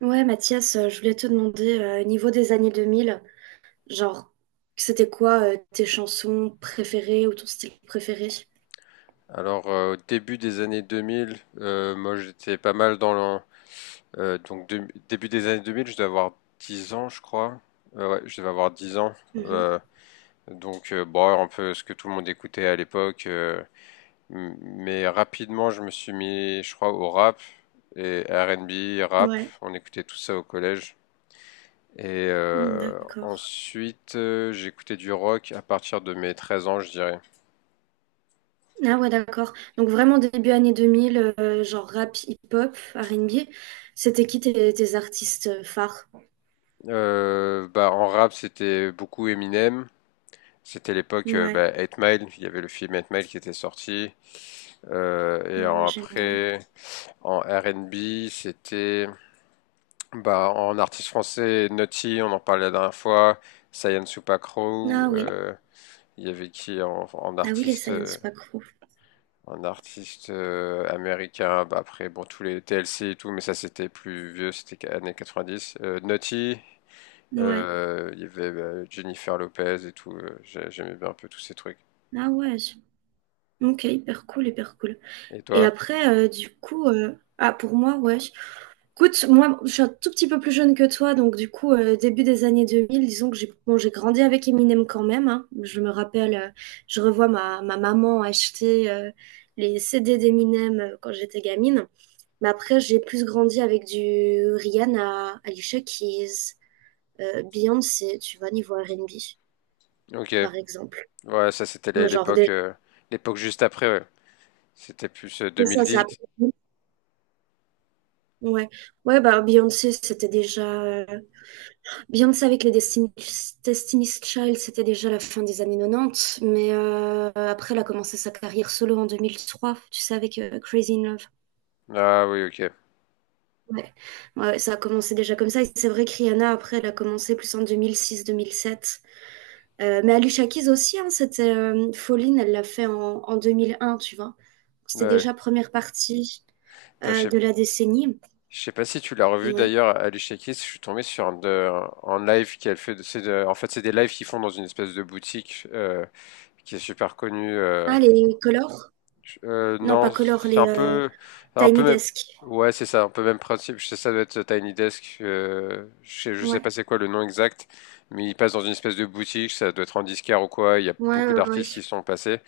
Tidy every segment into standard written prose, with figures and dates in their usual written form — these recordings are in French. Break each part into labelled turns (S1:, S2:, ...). S1: Ouais, Mathias, je voulais te demander, niveau des années 2000, genre, c'était quoi tes chansons préférées ou ton style préféré?
S2: Alors, au début des années 2000, moi j'étais pas mal dans le... début des années 2000, je devais avoir 10 ans, je crois. Ouais, je devais avoir 10 ans.
S1: Mhm.
S2: Euh, bon, un peu ce que tout le monde écoutait à l'époque. Mais rapidement, je me suis mis, je crois, au rap et R&B, rap.
S1: Ouais.
S2: On écoutait tout ça au collège. Et
S1: Mm, d'accord.
S2: ensuite, j'écoutais du rock à partir de mes 13 ans, je dirais.
S1: Ah ouais, d'accord. Donc vraiment début années 2000, genre rap, hip-hop, R&B, c'était qui tes artistes phares?
S2: Bah, en rap, c'était beaucoup Eminem. C'était l'époque
S1: Ouais,
S2: bah, 8 Mile, il y avait le film Eight Mile qui était sorti.
S1: ah ouais, génial.
S2: Après, en R&B, c'était bah, en artiste français, Naughty, on en parlait la dernière fois, Sayan Supakro,
S1: Ah oui,
S2: il y avait qui en
S1: ah oui, les
S2: artiste,
S1: Science
S2: euh,
S1: Pack.
S2: en artiste américain, bah, après bon, tous les TLC et tout, mais ça c'était plus vieux, années 90. Naughty,
S1: Ouais.
S2: il y avait bah, Jennifer Lopez et tout, j'aimais bien un peu tous ces trucs.
S1: Ah ouais, ok, hyper cool, hyper cool.
S2: Et
S1: Et
S2: toi?
S1: après, du coup, ah pour moi, ouais. Écoute, moi, je suis un tout petit peu plus jeune que toi, donc du coup, début des années 2000, disons que j'ai grandi avec Eminem quand même, hein. Je me rappelle, je revois ma maman acheter les CD d'Eminem quand j'étais gamine. Mais après, j'ai plus grandi avec du Rihanna, Alicia Keys, Beyoncé, tu vois, niveau R&B,
S2: Ok.
S1: par exemple.
S2: Ouais, ça c'était
S1: Genre,
S2: l'époque
S1: déjà,
S2: l'époque juste après, ouais. C'était plus
S1: c'est ça, ça.
S2: 2010.
S1: Ouais, ouais, bah Beyoncé, c'était déjà Beyoncé avec les Destiny's Child, c'était déjà la fin des années 90, mais après, elle a commencé sa carrière solo en 2003, tu sais, avec Crazy in Love.
S2: Ah oui, ok.
S1: Ouais. Ouais, ça a commencé déjà comme ça. Et c'est vrai que Rihanna, après, elle a commencé plus en 2006-2007. Mais Alicia Keys aussi, hein, c'était Falling, elle l'a fait en 2001, tu vois. C'était
S2: Ouais.
S1: déjà première partie
S2: Putain, Je sais
S1: de la décennie.
S2: je sais pas si tu l'as revu
S1: Ouais.
S2: d'ailleurs, Alicia Keys, je suis tombé sur un live qu'elle fait. En fait, c'est des lives qu'ils font dans une espèce de boutique qui est super connue.
S1: Ah, les Colors? Non, pas
S2: Non,
S1: Colors,
S2: c'est
S1: les... euh,
S2: un peu
S1: Tiny
S2: même.
S1: Desk.
S2: Ouais, c'est ça, un peu même principe. Je sais, ça doit être Tiny Desk. Je sais
S1: Ouais.
S2: pas c'est quoi le nom exact, mais il passe dans une espèce de boutique. Ça doit être en disquaire ou quoi. Il y a
S1: Ouais,
S2: beaucoup
S1: ouais, ouais.
S2: d'artistes qui sont passés.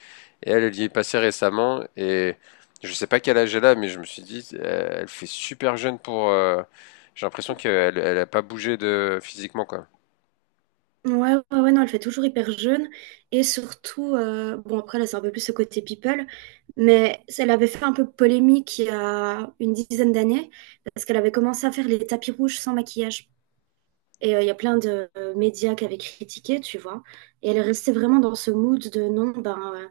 S2: Et elle, elle y est passée récemment. Et je sais pas quel âge elle a, mais je me suis dit, elle fait super jeune pour. J'ai l'impression qu'elle, elle a pas bougé de physiquement quoi.
S1: Ouais, ouais, ouais, non, elle fait toujours hyper jeune. Et surtout, bon, après, là, c'est un peu plus ce côté people, mais elle avait fait un peu polémique il y a une dizaine d'années, parce qu'elle avait commencé à faire les tapis rouges sans maquillage. Et il y a plein de médias qui avaient critiqué, tu vois. Et elle restait vraiment dans ce mood de non, ben, euh,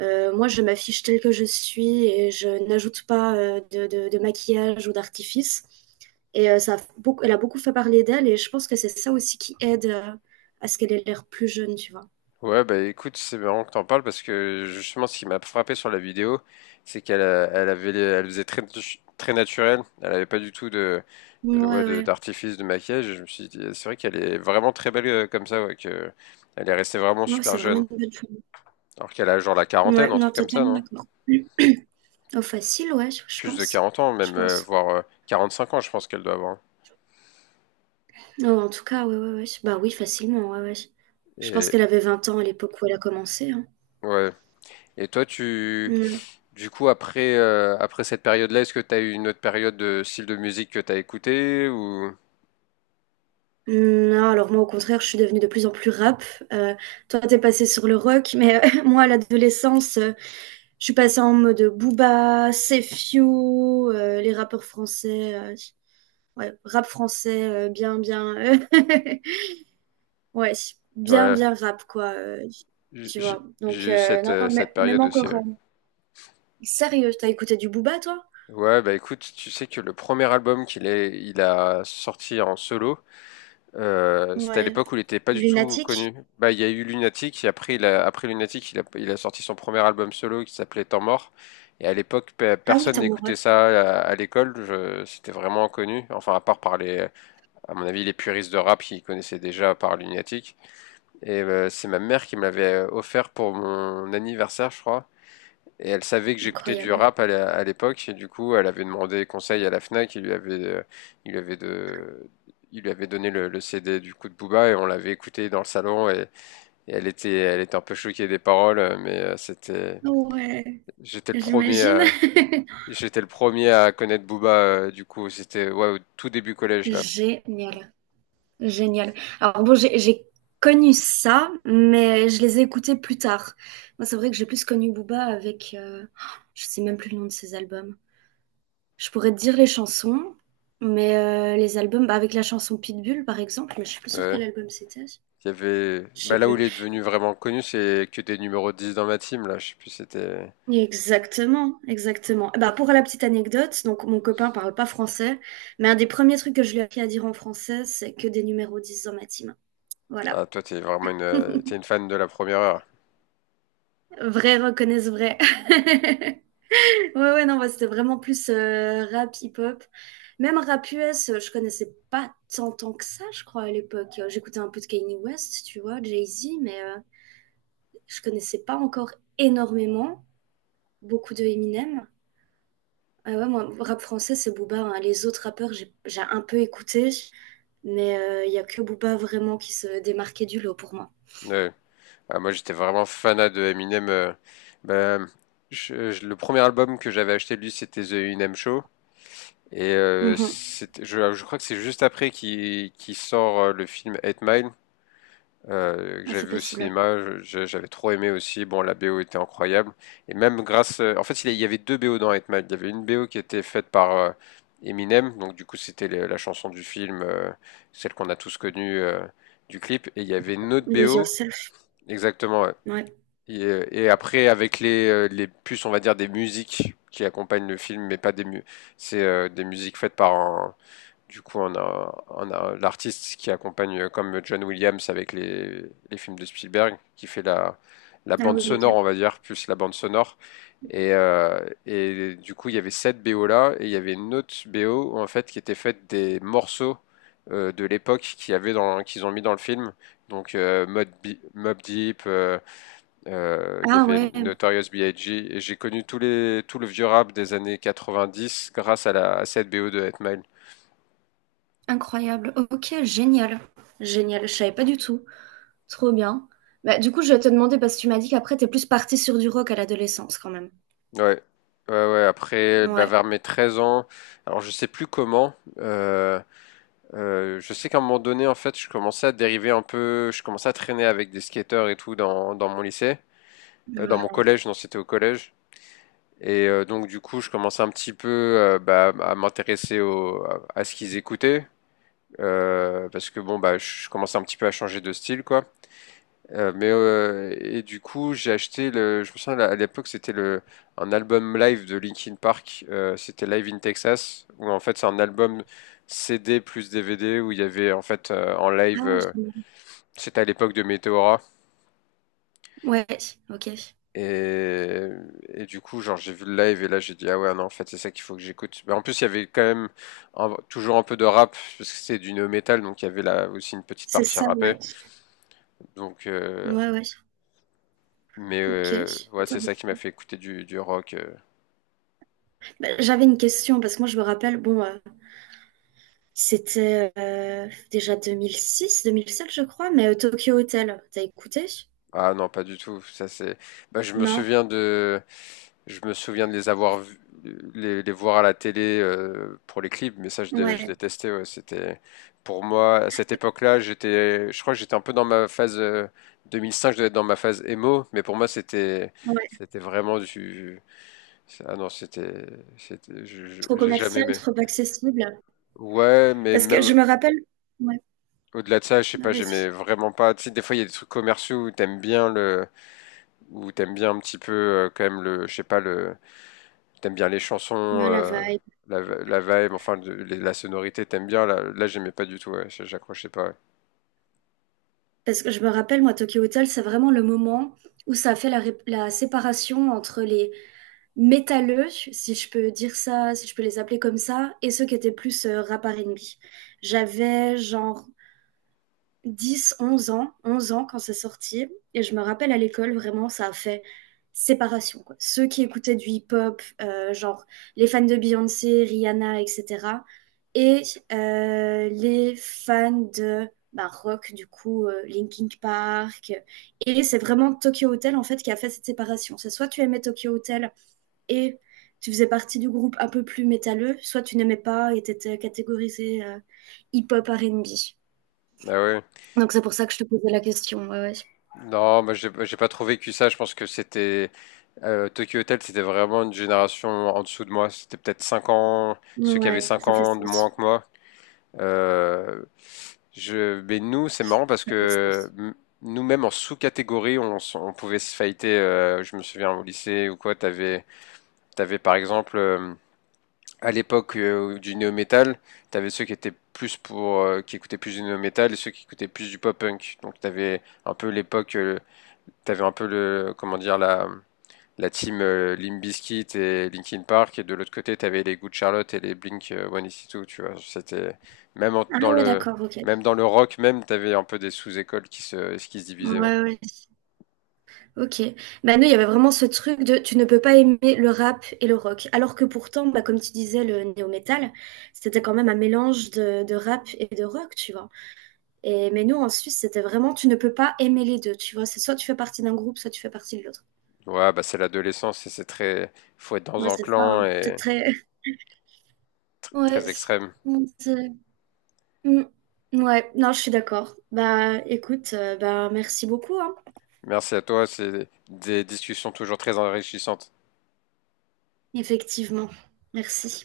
S1: Euh, moi, je m'affiche telle que je suis et je n'ajoute pas de maquillage ou d'artifice. Et elle a beaucoup fait parler d'elle et je pense que c'est ça aussi qui aide à ce qu'elle ait l'air plus jeune, tu vois.
S2: Ouais, bah écoute, c'est marrant que t'en parles parce que justement, ce qui m'a frappé sur la vidéo, c'est elle avait, elle faisait très, très naturel. Elle avait pas du tout de, ouais,
S1: Ouais, ouais.
S2: d'artifice de maquillage. Et je me suis dit, c'est vrai qu'elle est vraiment très belle comme ça, ouais, que elle est restée vraiment
S1: Ouais,
S2: super
S1: c'est vraiment
S2: jeune.
S1: une bonne chose.
S2: Alors qu'elle a genre la quarantaine,
S1: Ouais,
S2: un
S1: non,
S2: truc comme ça,
S1: totalement
S2: non?
S1: d'accord. Oh, facile, ouais, je
S2: Plus de
S1: pense.
S2: 40 ans,
S1: Je
S2: même,
S1: pense.
S2: voire 5 ans, je pense qu'elle doit avoir. Hein.
S1: Non, en tout cas, ouais, ouais, ouais. Bah oui, facilement, ouais, ouais. Je pense
S2: Et
S1: qu'elle avait 20 ans à l'époque où elle a commencé, hein.
S2: ouais. Et toi,
S1: Ouais.
S2: du coup, après, après cette période-là, est-ce que t'as eu une autre période de style de musique que t'as écouté ou?
S1: Non, alors moi au contraire, je suis devenue de plus en plus rap. Euh, toi, t'es passé sur le rock, mais moi à l'adolescence, je suis passée en mode Booba, Sefio, les rappeurs français, ouais, rap français, bien, bien, ouais, bien,
S2: Ouais,
S1: bien rap quoi,
S2: j-
S1: tu
S2: j-
S1: vois. Donc
S2: j'ai eu cette,
S1: non, non,
S2: cette
S1: même
S2: période aussi.
S1: encore,
S2: Ouais.
S1: sérieux, t'as écouté du Booba toi?
S2: Ouais, bah écoute, tu sais que le premier album qu'il est, il a sorti en solo, c'était à
S1: Ouais,
S2: l'époque où il était pas du tout
S1: Lunatique.
S2: connu. Bah, il y a eu Lunatic, et après, après Lunatic, il a sorti son premier album solo qui s'appelait Temps mort. Et à l'époque,
S1: Ah oui,
S2: personne
S1: t'es en
S2: n'écoutait
S1: mode
S2: ça à l'école, c'était vraiment inconnu. Enfin, à part par à mon avis, les puristes de rap qui connaissaient déjà par Lunatic. Et c'est ma mère qui me l'avait offert pour mon anniversaire, je crois. Et elle savait que j'écoutais du
S1: incroyable.
S2: rap à l'époque, et du coup, elle avait demandé conseil à la Fnac, il lui avait, de, il lui avait donné le CD du coup de Booba, et on l'avait écouté dans le salon, et elle était un peu choquée des paroles, mais c'était,
S1: Ouais,
S2: j'étais le premier
S1: j'imagine.
S2: à, j'étais le premier à connaître Booba, du coup, c'était, ouais, au tout début collège, là.
S1: Génial. Génial. Alors bon, j'ai connu ça, mais je les ai écoutés plus tard. Moi, c'est vrai que j'ai plus connu Booba avec, je sais même plus le nom de ses albums. Je pourrais te dire les chansons, mais les albums, bah, avec la chanson Pitbull, par exemple, mais je suis plus sûre quel
S2: Ouais.
S1: album c'était.
S2: Il y avait,
S1: Je sais
S2: bah là où
S1: plus.
S2: il est devenu vraiment connu, c'est que des numéros 10 dans ma team, là, je sais plus, si c'était,
S1: Exactement, exactement. Bah, pour la petite anecdote, donc mon copain parle pas français, mais un des premiers trucs que je lui ai appris à dire en français, c'est que des numéros 10 dans ma team. Voilà.
S2: ah, toi, t'es vraiment t'es une fan de la première heure.
S1: Vrai reconnaissent vrai. Ouais, ouais, non, ouais, c'était vraiment plus rap hip-hop. Même rap US, je connaissais pas tant, tant que ça, je crois, à l'époque. J'écoutais un peu de Kanye West, tu vois, Jay-Z, mais je connaissais pas encore énormément. Beaucoup de Eminem. Ah ouais, moi, rap français, c'est Booba, hein. Les autres rappeurs, j'ai un peu écouté, mais il y a que Booba vraiment qui se démarquait du lot pour moi.
S2: Ouais. Ah, moi, j'étais vraiment fanat de Eminem. Bah, le premier album que j'avais acheté de lui, c'était The Eminem Show. Et
S1: Mhm.
S2: je crois que c'est juste après qu'il sort le film Eight Mile, que
S1: Ah,
S2: j'avais
S1: c'est
S2: vu au
S1: possible, ouais.
S2: cinéma. J'avais trop aimé aussi. Bon, la BO était incroyable. Et même grâce... En fait, il y avait deux BO dans Eight Mile. Il y avait une BO qui était faite par Eminem. Donc, du coup, c'était la chanson du film, celle qu'on a tous connue du clip. Et il y avait une autre
S1: Lose
S2: BO...
S1: Yourself,
S2: Exactement,
S1: ouais.
S2: et après, avec les puces, on va dire des musiques qui accompagnent le film, mais pas des mu c'est des musiques faites par un. Du coup, on a l'artiste qui accompagne, comme John Williams avec les films de Spielberg, qui fait la, la
S1: Ah
S2: bande
S1: oui,
S2: sonore,
S1: ok.
S2: on va dire, plus la bande sonore. Et, euh, et du coup, il y avait cette BO là, et il y avait une autre BO en fait qui était faite des morceaux de l'époque qu'il y avait dans, qu'ils ont mis dans le film. Donc, Mob Deep. Il y
S1: Ah
S2: avait
S1: ouais,
S2: Notorious B.I.G. et j'ai connu tous tout le vieux rap des années 90 grâce à cette BO de Hit Mile.
S1: incroyable. Ok, génial. Génial, je savais pas du tout. Trop bien. Bah, du coup, je vais te demander, parce que tu m'as dit qu'après, t'es plus partie sur du rock à l'adolescence quand même.
S2: Ouais, ouais, ouais. Après, bah,
S1: Ouais.
S2: vers mes 13 ans, alors je sais plus comment. Je sais qu'à un moment donné, en fait, je commençais à dériver un peu. Je commençais à traîner avec des skateurs et tout dans, dans mon lycée, dans mon
S1: Ouais.
S2: collège. Non, c'était au collège. Et donc, du coup, je commençais un petit peu bah, à m'intéresser à ce qu'ils écoutaient. Parce que bon, bah, je commençais un petit peu à changer de style, quoi. Et du coup, j'ai acheté le. Je me souviens à l'époque, c'était le un album live de Linkin Park. C'était Live in Texas, où en fait c'est un album CD plus DVD où il y avait en fait en
S1: Ah,
S2: live.
S1: génial.
S2: C'était à l'époque de Meteora.
S1: Ouais, ok.
S2: Et, et du coup, genre j'ai vu le live et là j'ai dit ah ouais non en fait c'est ça qu'il faut que j'écoute. Mais en plus il y avait quand même toujours un peu de rap parce que c'est du no metal donc il y avait là aussi une petite
S1: C'est
S2: partie
S1: ça,
S2: rappée.
S1: ouais.
S2: Donc euh,
S1: Ouais, ouais. Ok.
S2: ouais c'est ça qui m'a
S1: Intéressant.
S2: fait écouter du rock.
S1: Bah, j'avais une question, parce que moi, je me rappelle, bon, c'était déjà 2006, 2007, je crois, mais Tokyo Hotel, t'as écouté?
S2: Ah non, pas du tout. Ça c'est. Bah,
S1: Non?
S2: je me souviens de les avoir, les voir à la télé pour les clips, mais ça je
S1: Ouais.
S2: détestais. Ouais. C'était pour moi à cette époque-là, j'étais, je crois que j'étais un peu dans ma phase 2005. Je devais être dans ma phase emo, mais pour moi c'était,
S1: Ouais.
S2: c'était vraiment du. Ah non, c'était, c'était,
S1: Trop
S2: j'ai jamais
S1: commercial,
S2: aimé.
S1: trop accessible.
S2: Ouais, mais
S1: Parce que je
S2: même
S1: me rappelle. Ouais.
S2: au-delà de ça, je sais
S1: Ah,
S2: pas, j'aimais
S1: vas-y.
S2: vraiment pas. Tu sais, des fois il y a des trucs commerciaux où t'aimes bien le ou t'aimes bien un petit peu quand même le, je sais pas le, t'aimes bien les chansons,
S1: Ah, la vibe.
S2: la, la vibe, la sonorité, t'aimes bien. Là, là j'aimais pas du tout, ouais, j'accrochais pas. Ouais.
S1: Parce que je me rappelle, moi, Tokyo Hotel, c'est vraiment le moment où ça a fait la séparation entre les métalleux, si je peux dire ça, si je peux les appeler comme ça, et ceux qui étaient plus rap R&B. J'avais genre 11 ans quand c'est sorti. Et je me rappelle à l'école, vraiment, ça a fait séparation, quoi. Ceux qui écoutaient du hip-hop, genre les fans de Beyoncé, Rihanna, etc. Et les fans de bah, rock, du coup, Linkin Park. Et c'est vraiment Tokyo Hotel, en fait, qui a fait cette séparation. C'est soit tu aimais Tokyo Hotel et tu faisais partie du groupe un peu plus métalleux, soit tu n'aimais pas et t'étais catégorisé hip-hop R&B.
S2: Ah ouais.
S1: Donc c'est pour ça que je te posais la question, ouais, ouais.
S2: Non, moi j'ai pas trop vécu ça. Je pense que c'était Tokyo Hotel, c'était vraiment une génération en dessous de moi. C'était peut-être 5 ans, ceux qui
S1: Ouais,
S2: avaient 5
S1: ça fait
S2: ans de moins
S1: sens.
S2: que moi. Euh, mais nous, c'est marrant parce
S1: Ça fait
S2: que
S1: sens.
S2: nous-mêmes en sous-catégorie, on pouvait se fighter. Je me souviens au lycée ou quoi, T'avais par exemple, à l'époque du néo-metal, t'avais ceux qui étaient plus qui écoutaient plus du néo-metal et ceux qui écoutaient plus du pop-punk. Donc t'avais un peu l'époque, t'avais un peu le, comment dire, la team Limp Bizkit et Linkin Park et de l'autre côté t'avais les Good Charlotte et les Blink 182. Tu vois, c'était dans
S1: Ah ouais,
S2: le,
S1: d'accord, ok.
S2: même dans le rock même, t'avais un peu des sous-écoles qui se divisaient. Ouais,
S1: Ouais, ouais. Ok. Bah nous, il y avait vraiment ce truc de tu ne peux pas aimer le rap et le rock. Alors que pourtant, bah, comme tu disais, le néo-metal, c'était quand même un mélange de rap et de rock, tu vois. Mais nous, en Suisse, c'était vraiment tu ne peux pas aimer les deux, tu vois. C'est soit tu fais partie d'un groupe, soit tu fais partie de l'autre.
S2: ouais, bah c'est l'adolescence et c'est très, faut être dans
S1: Ouais,
S2: un
S1: c'est ça,
S2: clan
S1: hein. C'est
S2: et
S1: très. Ouais.
S2: très extrême.
S1: c'est- Mm. Ouais, non, je suis d'accord. Bah écoute, bah merci beaucoup, hein.
S2: Merci à toi, c'est des discussions toujours très enrichissantes.
S1: Effectivement. Merci.